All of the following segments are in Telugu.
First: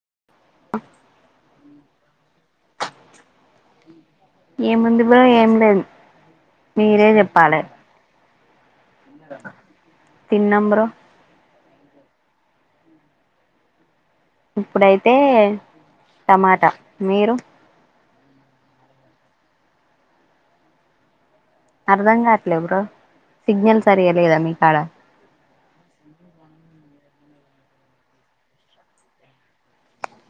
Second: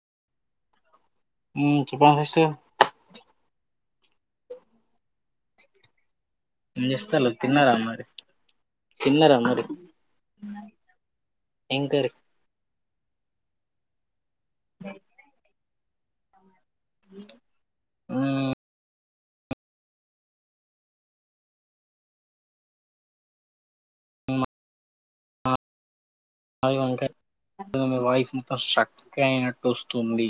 [unintelligible] చెప్పల సిస్టర్ ఏం ఉంది బ్రో ఏం లేదు ఏం మీరే చేస్తాలు చెప్పాలె తిన్నారా మరి తిన్నారా మరి తిన్నం బ్రో ఎం కర్రి ఇప్పుడైతే టమాటా మీరు ఉమ్ అర్ధం కాట్లే బ్రో సిగ్నల్ సరిగలేదా మీ కాడ మాది వంకాయ్ మీ వాయిఫ్ ఫస్ స్ట్రక్ అయినట్టు వస్ తుంది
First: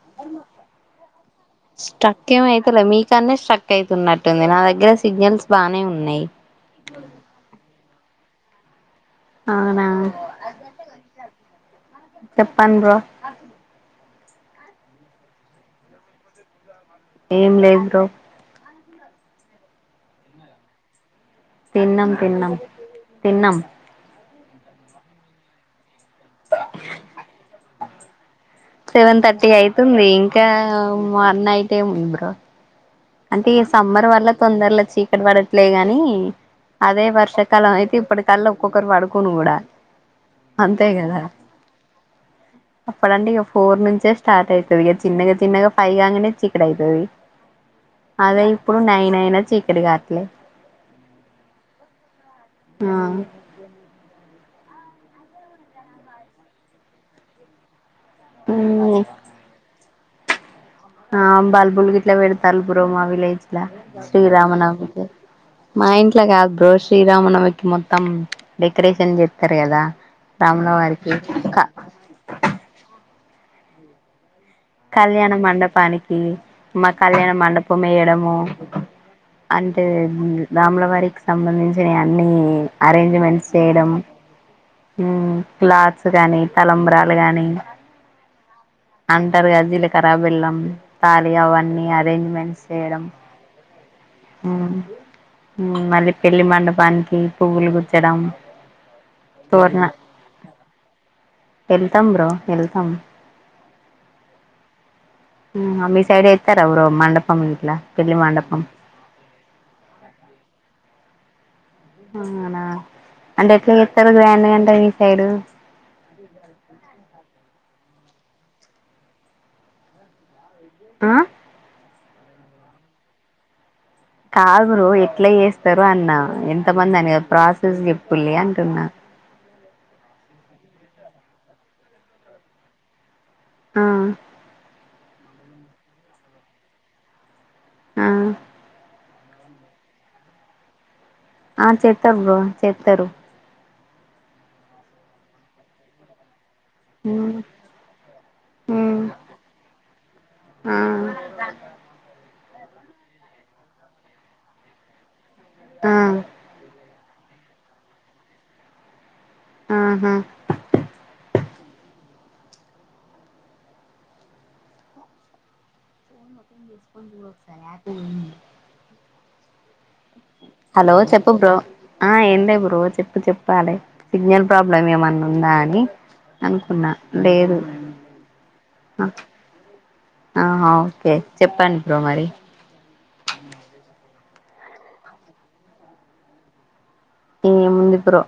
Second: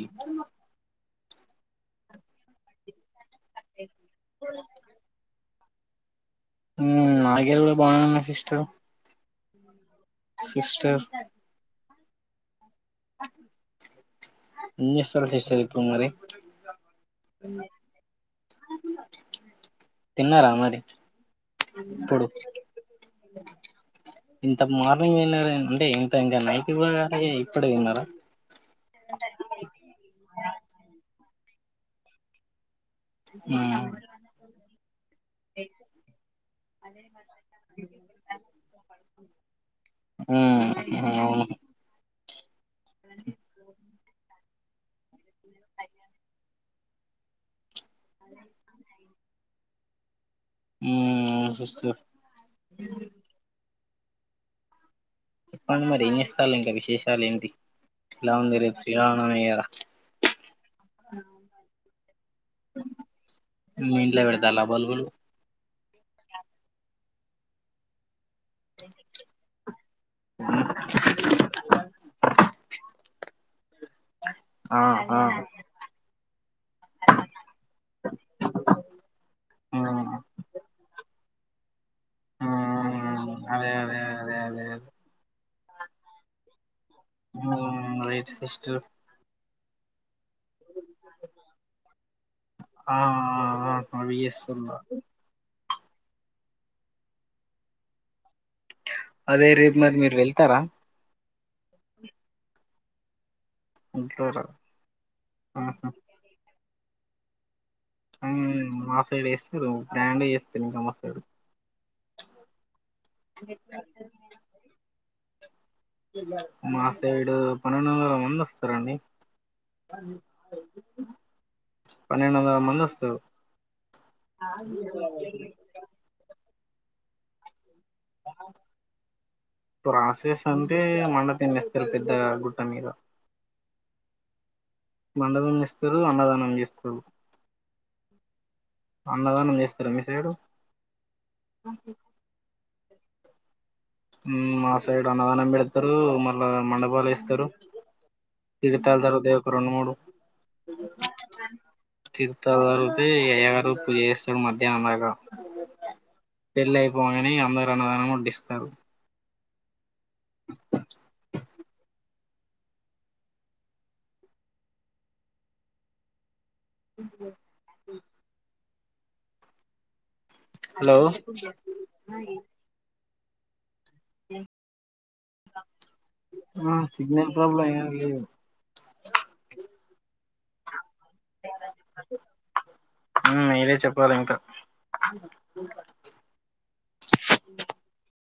స్ట్రక్ ఏమ్ అయితలే మీ కాడ్నే స్ట్రక్ అయితున్నట్టుంది నా దగ్గర సిగ్నల్స్ బానే ఉన్నాయి నా దగ్గర కూడా బానే ఉన్నాయి సిస్టర్ అవునా సిస్టర్ చెప్పండి బ్రో ఎం జేస్తరు సిస్టర్ ఇప్పుడు మరి ఏం లేదు బ్రో తిన్నారా మరి తిన్నం ఇప్పుడు తిన్నం తిన్నం ఇంత మార్నింగ్ తిన్నార అంటే ఇంత ఇంగ నైట్ గూడ గాలె ఇప్పడె తిన్నర సెవెన్ థర్టీ అయితుంది ఇంకా మార్ నైట్ ఏమి బ్రో అంటే ఉమ్ సమ్మర్ వల్ల తొందర్లో చీకటి పడట్లే గాని అదే వర్షాకాలం అయితే ఇప్పటి కళ్ళ ఒక్కొక్కరు పడుకోను కూడా మ్మ్ అంతే కదా అవును అప్పుడంటే ఇగ ఫోర్ నుంచే స్టార్ట్ అయితది ఇగ చిన్నగా చిన్నగా ఫైవ్ కాగానే ఎక్కడైతది అదే ఇప్పుడు నైన అయినా చీకటి గాట్లే మ్మ్ సిస్టర్ ఆ జెప్పండి మరి ఎంజేస్తలే ఇంక విశేషాలు ఏంటి ఎలా ఉంది రేపు మ్ శ్రీరామ నవమి కదా ఆ బల్బులు గిట్ల పెడతాను బ్రో మా విలేజ్లా మీ ఇంట్లో పెడతాలా బల్గులు శ్రీరామనవమికి మా ఇంట్లో కాదు బ్రో శ్రీరామనవమికి మొత్తం డెకరేషన్ జెత్తరు కదా రాముల వారికి ఇంక ఆ ఆ కళ్యాణ మండపానికి మా కళ్యాణ మండపం ఎయ్యడము ఆ అంటే రాముల వారికి సంబంధించినవి అన్ని ఆ అరేంజ్మెంట్స్ అదే చేయడం అదే అదే అదే మ్మ్ క్లాత్స్ గానీ తలంబ్రాలు గానీ ఉమ్ రైట్ సిస్టర్ అంటారు జీలకర్ర బెల్లం తాళి అవన్నీ అరేంజ్మెంట్స్ ఆ చేయడం అవి ఇస్తున్నరు మళ్ళీ పెళ్లి మండపానికి పువ్వులు గుచ్చడం అదే రేపు మరి మీరు వెళ్తారా ఎళ్తాం బ్రో ఎళ్తాం ఎళ్తర మ్ మీ సైడ్ ఎత్తర బ్రో మండపం ఇట్లా పెళ్లి మండపం మ్మ్ మా సైడ్ ఎస్తారు గ్రాండ్ ఎస్తారు ఇంక మాసైడు అవునా అంటే ఎట్లా చెస్తరు గ్రాండ్ గంటే మీ సైడు మా సైడు పన్నెండోందల మంది వస్తారండి ఆ పన్నెండొందల మంది వస్తారు కాదు బ్రో ఎట్ల చేస్తారు అన్నా ఎంతమంది అని ప్రస ఎప్పుడు లే అంటున్నా ప్రాసెస్ అంటే మండపం ఏస్తారు పెద్ద గుట్ట మీద ఆ మండపం ఎస్తరు అన్నదానం చేస్తారు ఆ అన్నదానం చేస్తారా మీ సైడు ఆ చేత్తరు బ్రో చెత్తరు మా సైడ్ అన్నదానం పెడతారు మళ్ళా మండపాలు మ్మ్ వేస్తారు తి మ్మ్ తల్తారు ఒక రెండు మూడు ఆ తీర్థాలురుతే ఎ ఎగరు పూజ చేస్తాడు మధ్యాహ్నం దాకా ఆ పెళ్ళయి పొంగనే అందరు అన్నదానం వడ్డిస్తారు అ హా చూసుకొని పో ఒకసారి ఆపిల్ ఉంది హలో చెప్పు బ్రో ఆ ఏం లే బ్రో చెప్పు చెప్పాలి సిగ్నల్ ప్రాబ్లం ఏమన్నా ఉందా అని అనుకున్నా సిగ్నల్ లేదు ప్రాబ్లం ఏం లేదు ఆ హ ఓకే చెప్పండి బ్రో మరి మ్ మీరే చెప్ అ ఎం ఉంది బ్రో